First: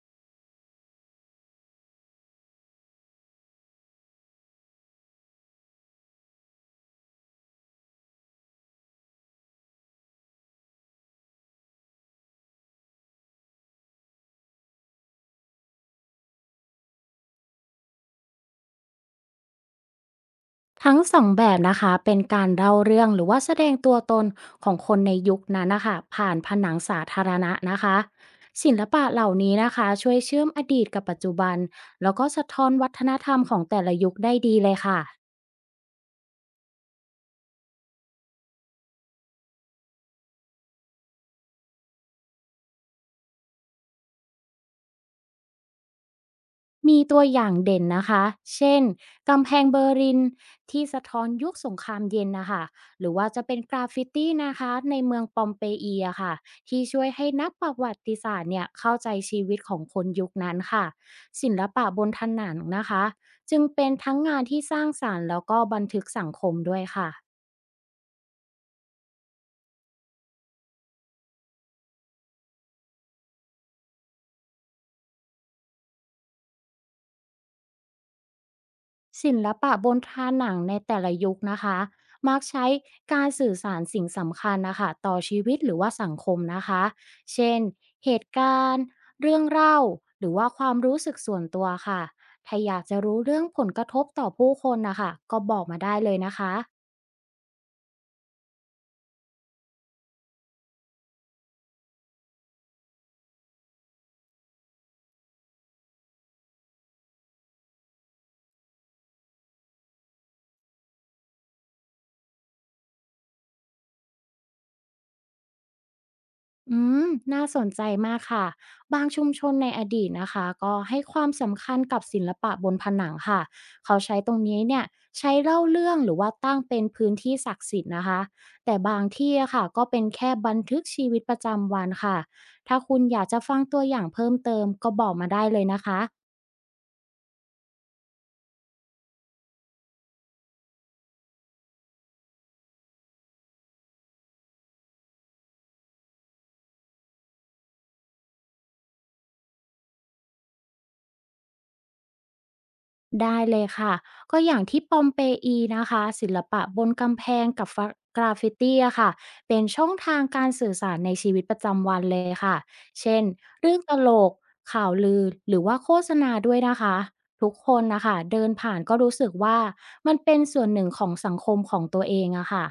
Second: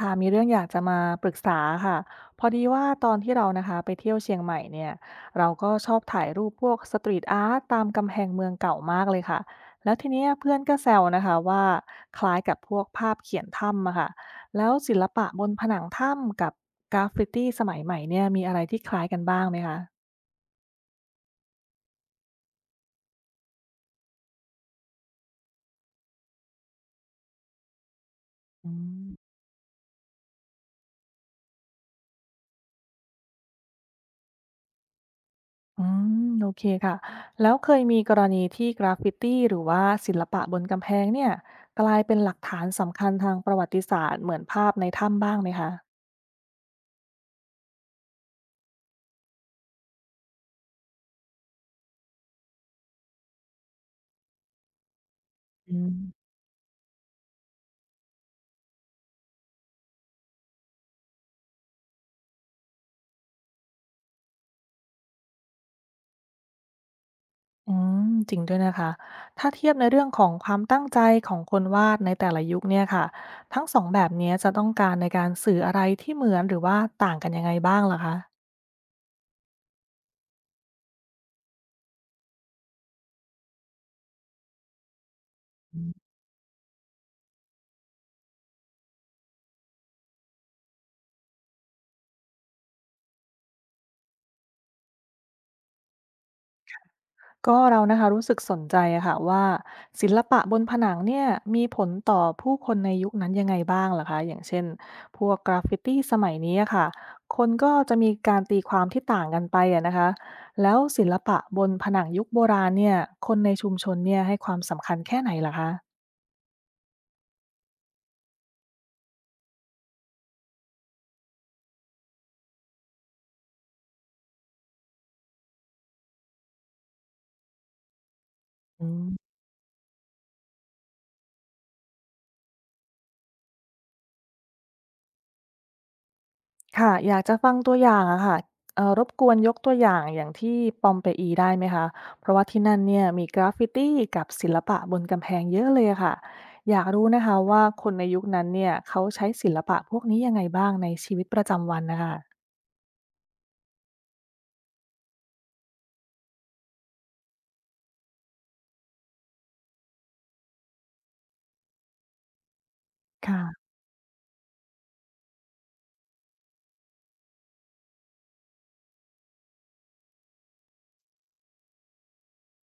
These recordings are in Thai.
ค่ะมีเรื่องอยากจะมาปรึกษาค่ะพอดีว่าตอนที่เรานะคะไปเที่ยวเชียงใหม่เนี่ยเราก็ชอบถ่ายรูปพวกสตรีทอาร์ตตามกำแพงเมืองเก่ามากเลยค่ะแล้วทีเนี้ยเพื่อนก็แซวนะคะว่าคล้ายกับพวกภาพเขียนถ้ำอะค่ะแล้วศิลปะบนผนังถ้ำกับกราฟฟิตี้สมัยใหม่เนี่ยมีอะไรที่คล้ายกันบ้างไหมคะทั้งสองแบบนะคะเป็นการเล่าเรื่องหรือว่าแสดงตัวตนของคนในยุคนั้นนะคะผ่านผนังสาธารณะนะคะอืศิลปะเหล่าม นี้นะคะช่วยเชื่อมอดีตกับปัจจุบันแล้วก็สะท้อนวัฒนธรรมของแต่ละยุคได้ดีเลยค่ะ อืมโอเคค่ะแล้วเคยมีกรณีที่กราฟฟิตีหรือว่าศิลปะบนกำแพงเนี่ยกลายเป็นหลักฐานสำคัญทางประวัติศาสตร์เหมือนภาพในถ้ำบ้างไหมคะมีตัวอย่างเด่นนะคะ เช่นกำแพงเบอร์ลินที่สะท้อนยุคสงครามเย็นนะคะ หรือว่าจะเป็นกราฟฟิตี้นะคะในเมืองปอมเปอือีมอะค่ะที่ช่วยให้นักประวัติศาสตร์เนี่ยเข้าใจชีวิตของคนยุคนั้นค่ะศิลปะบนถนนนะคะจึงเป็นทั้งงานที่สร้างสารรค์แล้วก็บันทึกสังคมด้วยค่ะ อืมจริงด้วยนะคะถ้าเทียบในเรื่องของความตั้งใจของคนวาดในแต่ละยุคเนี่ยค่ะทั้งสองแบบเนี้ยจะต้องการในการสื่ออะไรที่เหมือนหรือว่าต่างกันยังไงบ้างล่ะคะ ศิลปะบนทาหนังในแต่ละยุคนะคะมักใช้การสื่อสารสิ่งสำคัญนะคะต่อชีวิตหรือว่าสังคมนะคะ เช่นเหตุการณ์ เรื่องเล่าหรือว่าความรู้สึกส่วนตัวค่ะ ถ้าอยากจะรู้เรื่องผลกระทบต่อผู้คนนะคะ ก็บอกมาได้เลยนะคะ ก็เรานะคะรู้สึกสนใจอะค่ะว่าศิลปะบนผนังเนี่ยมีผลต่อผู้คนในยุคนั้นยังไงบ้างล่ะคะอย่างเช่นพวกกราฟฟิตี้สมัยนี้อะค่ะคนก็จะมีการตีความที่ต่างกันไปอะนะคะแล้วศิลปะบนผนังยุคโบราณเนี่ยคนในชุมชนเนี่ยให้ความสำคัญแค่ไหนล่ะคะอืมน่าสนใจมากค่ะบางชุมชนในอดีตนะคะก็ให้ความสำคัญกับศิลปะบนผนังค่ะเขาใช้ตรงนี้เนี่ยใช้เล่าเรื่องหรือว่าตั้งเป็นพื้นที่ศักดิ์สิทธิ์นะคะแต่อืบางม ที่อะค่ะก็เป็นแค่บันทึกชีวิตประจำวันค่ะถ้าคุณอยากจะฟังตัวอย่างเพิ่มเติมก็บอกมาได้เลยนะคะ ค่ะอยากจะฟังตัวอย่างอะค่ะรบกวนยกตัวอย่างอย่างที่ปอมเปอีได้ไหมคะเพราะว่าที่นั่นเนี่ยมีกราฟฟิตีกับศิลปะบนกำแพงเยอะเลยอะค่ะอยากรู้นะคะว่าคนในยุคนั้นเนี่ยเขาใช้ศิลปะพวกนี้ยังไงบ้างในชีวิตประจำวันน่ะค่ะได้เลยค่ะก็อย่างที่ปอมเปอีนะคะศิลปะบนกำแพงกับกราฟฟิตี้อะค่ะเป็นช่องทางการสื่อสารในชีวิตประจำวันเลยค่ะเช่นค่ะ เรื่องตลกข่าวลือหรือว่าโฆษณาด้วยนะคะทุกคนนะคะเดินผ่านก็รู้สึกว่ามันเป็นส่วนหนึ่งของสังคมของตัวเองอะค่ะ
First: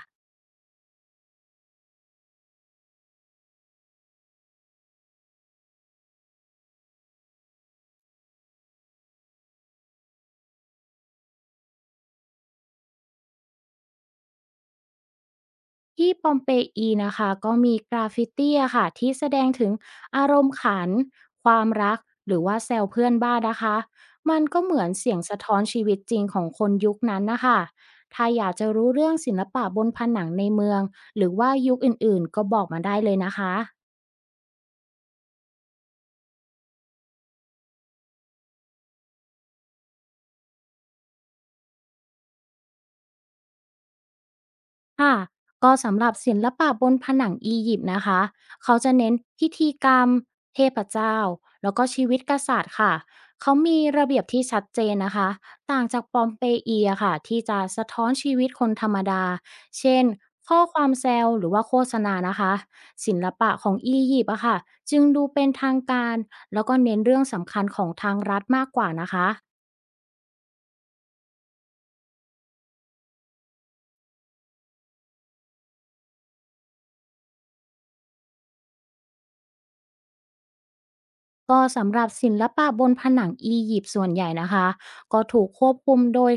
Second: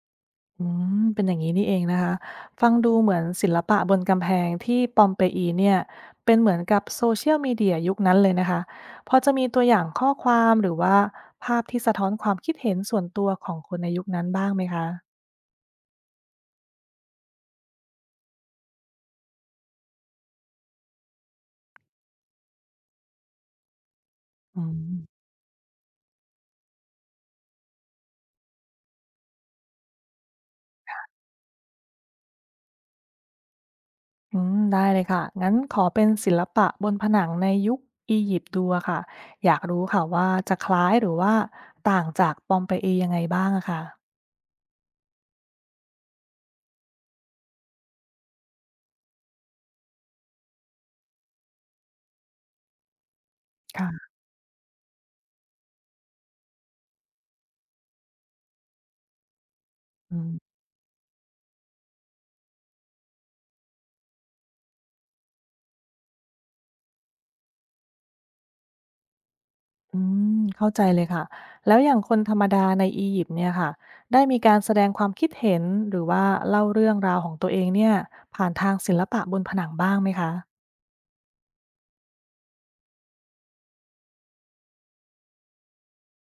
อืมเป็นอย่างนี้นี่เองนะคะฟังดูเหมือนศิลปะบนกำแพงที่ปอมเปอีเนี่ยเป็นเหมือนกับโซเชียลมีเดียยุคนั้นเลยนะคะพอจะมีตัวอย่างข้อความหรือว่าภาพที่สะท้อนความคิดเห็นส่วนตัวของคนในยุคนั้นบ้างไหมคะที่ปอมเปอีนะคะก็มีกราฟฟิตีอะค่ะที่แสดงถึงอารมณ์ขันความรักหรือว่าแซวเพื่อนบ้านนะคะมันอืก็เหมือนเสียงมสะท้อนชีวิตจริงของคนยุคนั้นนะคะถ้าอยากจะรู้เรื่องศิลปะบนผนังในเมืองหรือว่ายุคอื่นๆก็บอกมาได้เลยนะคะ อืมได้เลยค่ะงั้นขอเป็นศิลปะบนผนังในยุคอียิปต์ดูอะค่ะอยากรู้ค่ะว่าจะคล้ายหรือว่าต่างจากปอมเปอียังไงบ้างอะค่ะค่ะก็สำหรับศิลปะบนผนังอียิปต์นะคะเขาจะเน้นพิธีกรรมเทพเจ้าแล้วก็ชีวิตกษัตริย์ค่ะเขามีระค่ะเบียบที่ชัดเจนนะคะต่างจากปอมเปอีอะค่ะที่จะสะท้อนชีวิตคนธรรมดาเช่นอืม ข้อความแซวหรือว่าโฆษณานะคะศิลปะของอียิปต์อะค่ะจึงดูเป็นทางการแล้วก็เน้นเรื่องสำคัญของทางรัฐมากกว่านะคะ อืมเข้าใจเลยค่ะแล้วอย่างคนธรรมดาในอียิปต์เนี่ยค่ะได้มีการแสดงความคิดเห็นหรือว่าเล่าเรื่องราวของตัวเองเนี่ยผ่านทางศิลปะบนผนังบ้างไหมคะก็สำหรับศิลปะบนผนังอียิปต์ส่วนใหญ่นะคะก็ถูกควบคุมโดย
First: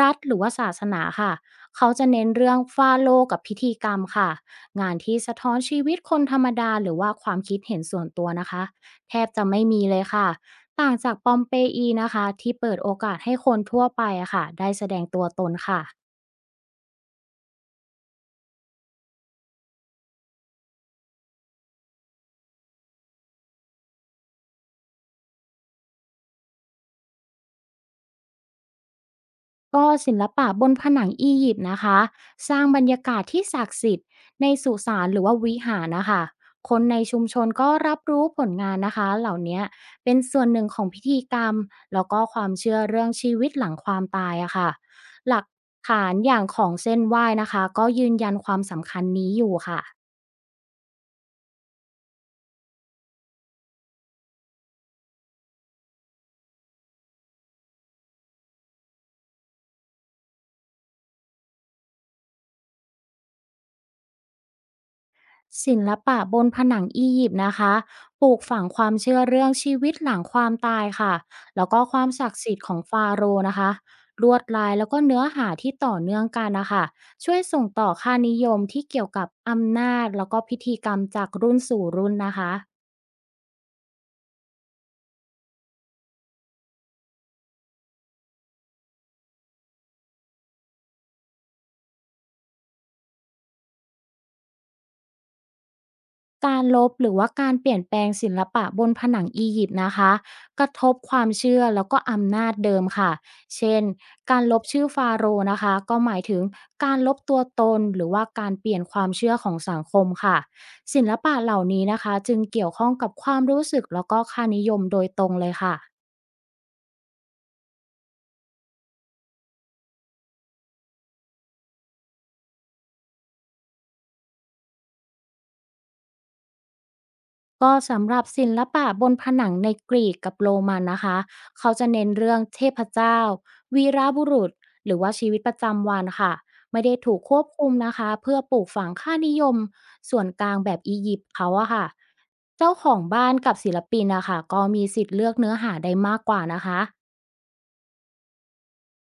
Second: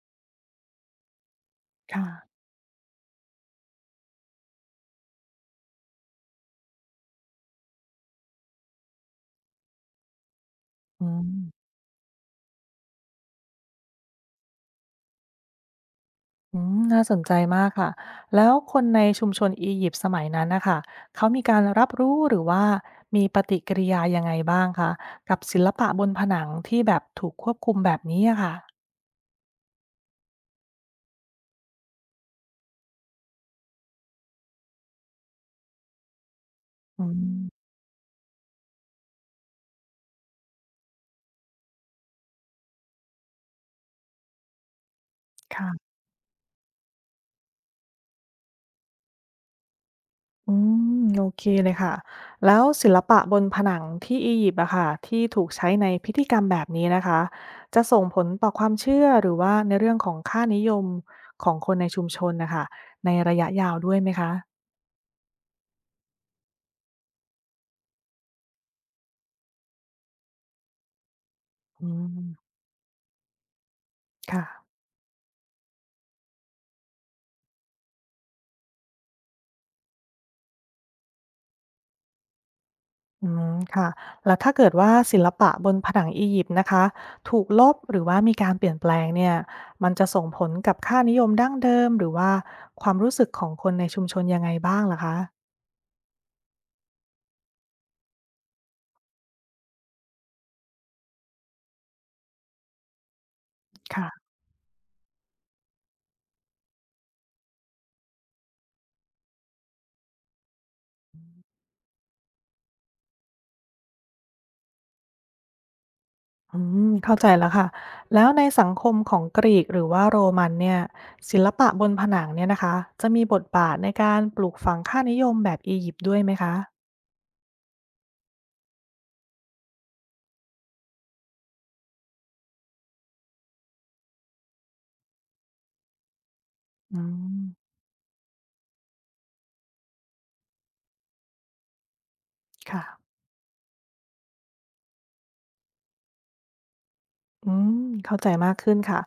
รัฐหรือว่าศาสนาค่ะเขาค่ะจะเน้นเรื่องฟาโลกับพิธีกรรมค่ะงานที่สะท้อนชีวิตคนธรรมดาหรือว่าความคิดเห็นส่วนตัวนะคะแทบจะไม่มีเลยค่ะต่างอืจากปอมเปมอีนะคะที่เปิดโอกาสให้คนทั่วไปอะค่ะได้แสดงตัวตนค่ะ อืมน่าสนใจมากค่ะแล้วคนในชุมชนอียิปต์สมัยนั้นนะคะเขามีการรับรู้หรือว่ามีปฏิกิริยายังไงบ้างคะกับศิลปะบนผนังที่แบบถูกควบคุมแบบนี้อะค่ะก็ศิลปะบนผนังอียิปต์นะคะสร้างบรรยากาศที่ศักดิ์สิทธิ์ในสุสานหรือว่าวิหารนะคะคนในอืชุมชนมก็รับรู้ผลงานนะคะเหล่านี้เป็นส่วนหนึ่งของพิธีกรรมแล้วก็ความเชื่อเรื่องชีวิตหลังความตายอะค่ะหลักค่ะ ฐานอย่างของเส้นไหว้นะคะก็ยืนยันความสำคัญนี้อยู่ค่ะ อืมโอเคเลยค่ะแล้วศิลปะบนผนังที่อียิปต์อะค่ะที่ถูกใช้ในพิธีกรรมแบบนี้นะคะจะส่งผลต่อความเชื่อหรือว่าในเรื่องของค่านิยมของคนในชุมชนนะคะในระยะยาวด้วยไหมคะศิลปะบนผนังอียิปต์นะคะปลูกฝังความเชื่อเรื่องชีวิตหลังความตายค่ะแล้วก็อืความศักดิ์มสิทธิ์ของฟาโรห์นะคะลวค่ะดลายแล้วก็เนื้อหาที่ต่อเนื่องกันนะคะช่วยส่งต่อค่านิยมที่เกี่ยวกับอำนาจแล้วก็พิธีกรรมจากรุ่นสู่รุ่นนะคะ อืมค่ะแล้วถ้าเกิดว่าศิลปะบนผนังอียิปต์นะคะถูกลบหรือว่ามีการเปลี่ยนแปลงเนี่ยมันจะส่งผลกับค่านิยมดั้งเดิมหรือว่าความรู้สึกของคนในชุมชนยังไงบ้างล่ะคะการลบหรือว่าการเปลี่ยนแปลงศิลปะบนผนังอียิปต์นะคะกระทบความเชื่อแล้วก็อำนาจเดิมค่ะเช่นค่ะ การลบชื่อฟาโรห์นะคะก็หมายถึงการลบตัวตนหรือว่าการเปลี่ยนความเชื่อของสังคมค่ะศิลปะเหล่านี้นะคะจึงเกี่ยวข้องกับความรู้สึกแล้วก็ค่านิยมโดยตรงเลยค่ะ อืมเข้าใจแล้วค่ะ แล้วในสังคมของกรีกหรือว่าโรมันเนี่ยศิลปะบนผนังเนี่ยนะคะจะมีบทบาทในการปลูกฝังค่านิยมแบบอียิปต์ด้วยไหมคะก็สำหรับศิลปะบนผนังในกรีกกับโรมันนะคะ เขาจะเน้นเรื่องเทพเจ้าวีรบุรุษหรือว่าชีวิตประจำวันค่ะไม่ได้อืถูกคมวบคุมนะคะเพื่อปลูกฝังค่านิยมส่วนกลางแบบอียิปต์เขาอะค่ะเจ้าค่ะของบ้านกับศิลปินนะคะก็มีสิทธิ์เลือกเนื้อหาได้มากกว่านะคะ อืมเข้าใจมากขึ้นค่ะ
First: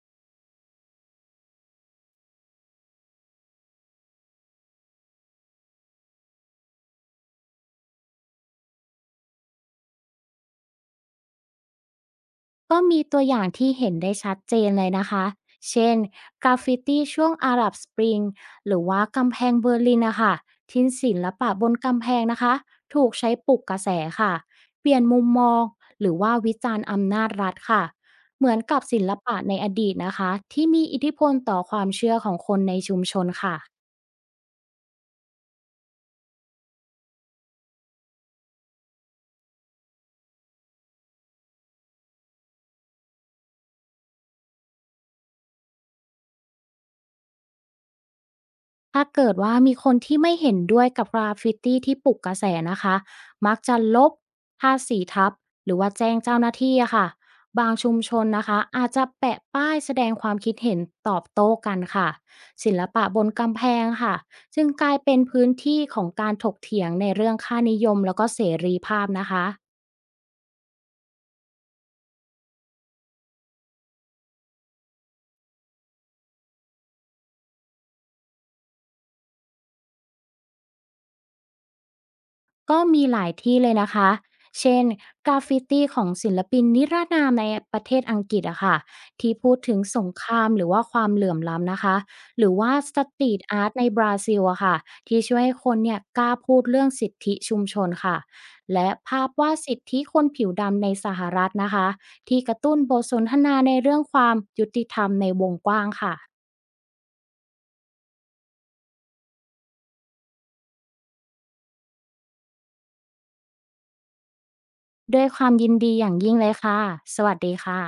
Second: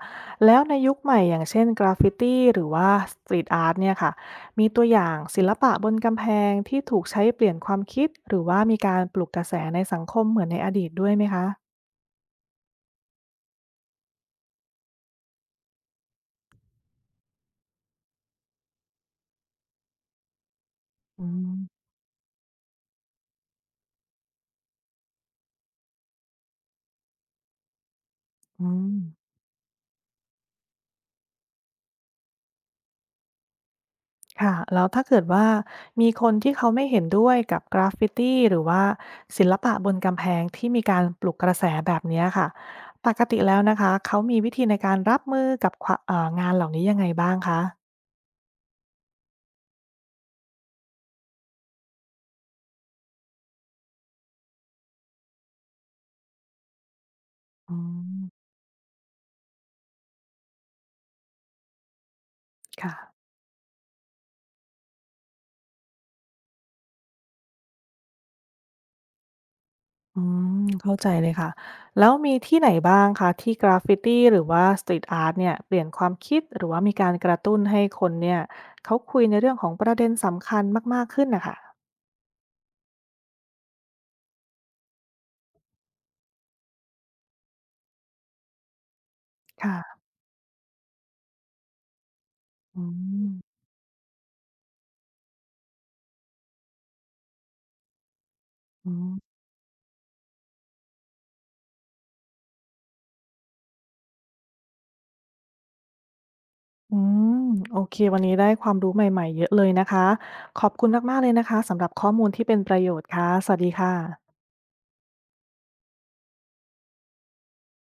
แล้วในยุคใหม่อย่างเช่นกราฟฟิตี้หรือว่าสตรีทอาร์ตเนี่ยค่ะมีตัวอย่างศิลปะบนกำแพงที่ถูกใช้เปลี่ยนความคิดหรือว่ามีการปลุกกระแสในสังคมเหมือนในอดีตด้วยไหมคะก็มีตัวอย่างที่เห็นได้ชัดเจนเลยนะคะ เช่นกราฟฟิตี้ช่วงอาหรับสปริงหรือว่ากำแพงเบอร์ลินนะคะทิ้นศิอืลปะมบนกำแพงนะคะถูกใช้ปลุกกระแสค่ะเปลี่ยนมุมมองหรือว่าวิจารณ์อำนาจรัฐค่ะเหมือนอืกับม ศิลปะในอดีตนะคะที่มีอิทธิพลต่อความเชื่อของคนในชุมชนค่ะ ค่ะแล้วถ้าเกิดว่ามีคนที่เขาไม่เห็นด้วยกับกราฟฟิตีหรือว่าศิลปะบนกำแพงที่มีการปลุกกระแสแบบเนี้ยค่ะปกติแล้วนะคะเขามีวิธีในการรับมือกับควะเอ่องานเหล่านี้ยังไงบ้างคะถ้าเกิดว่ามีคนที่ไม่เห็นด้วยกับกราฟฟิตี้ที่ปลุกกระแสนะคะ มักจะลบทาสีทับหรือว่าแจ้งเจ้าหน้าที่อะค่ะ บาอืงชุมชมนนะคะอาจจะแปะป้ายแสดงความคิดเห็นตอบโต้กันค่ะศิลค่ะปะบนกำแพงค่ะ จึงกลายเป็นพื้นที่ของการถกเถียงในเรื่องค่านิยมแล้วก็เสรีภาพนะคะ อืมเข้าใจเลยค่ะแล้วมีที่ไหนบ้างคะที่กราฟฟิตีหรือว่าสตรีตอาร์ตเนี่ยเปลี่ยนความคิดหรือว่ามีการกระตุ้นให้คนเนี่ยเขาคุยในเรื่องของประเด็นสำคัญมากๆขึ้นน่ะค่ะก็มีหลายที่เลยนะคะ เช่นกราฟฟิตี้ของศิลปินนิรนามในประเทศอังกฤษอะค่ะที่พูดถึงค่ะสงครามหรือว่าความเหลื่อมล้ำนะคะหรือว่าอืสตรีทมอาร์ตในบราซิลอะค่ะที่ช่วยให้คนเนี่ยกล้าพูดเรื่องสิทธิชุมชนค่ะ และอืภาพม วาดสิทธิคนผิวดำในสหรัฐนะคะที่กระตุ้นบทสนทนาในเรื่องความยุติธรรมในวงกว้างค่ะ อืมโอเควันนี้ได้ความรู้ใหม่ๆเยอะเลยนะคะขอบคุณมากๆเลยนะคะสำหรับข้อมูลที่เป็นประโยชน์ค่ะสวัสดีค่ะด้วยความยินดีอย่างยิ่งเลยค่ะสวัสดีค่ะ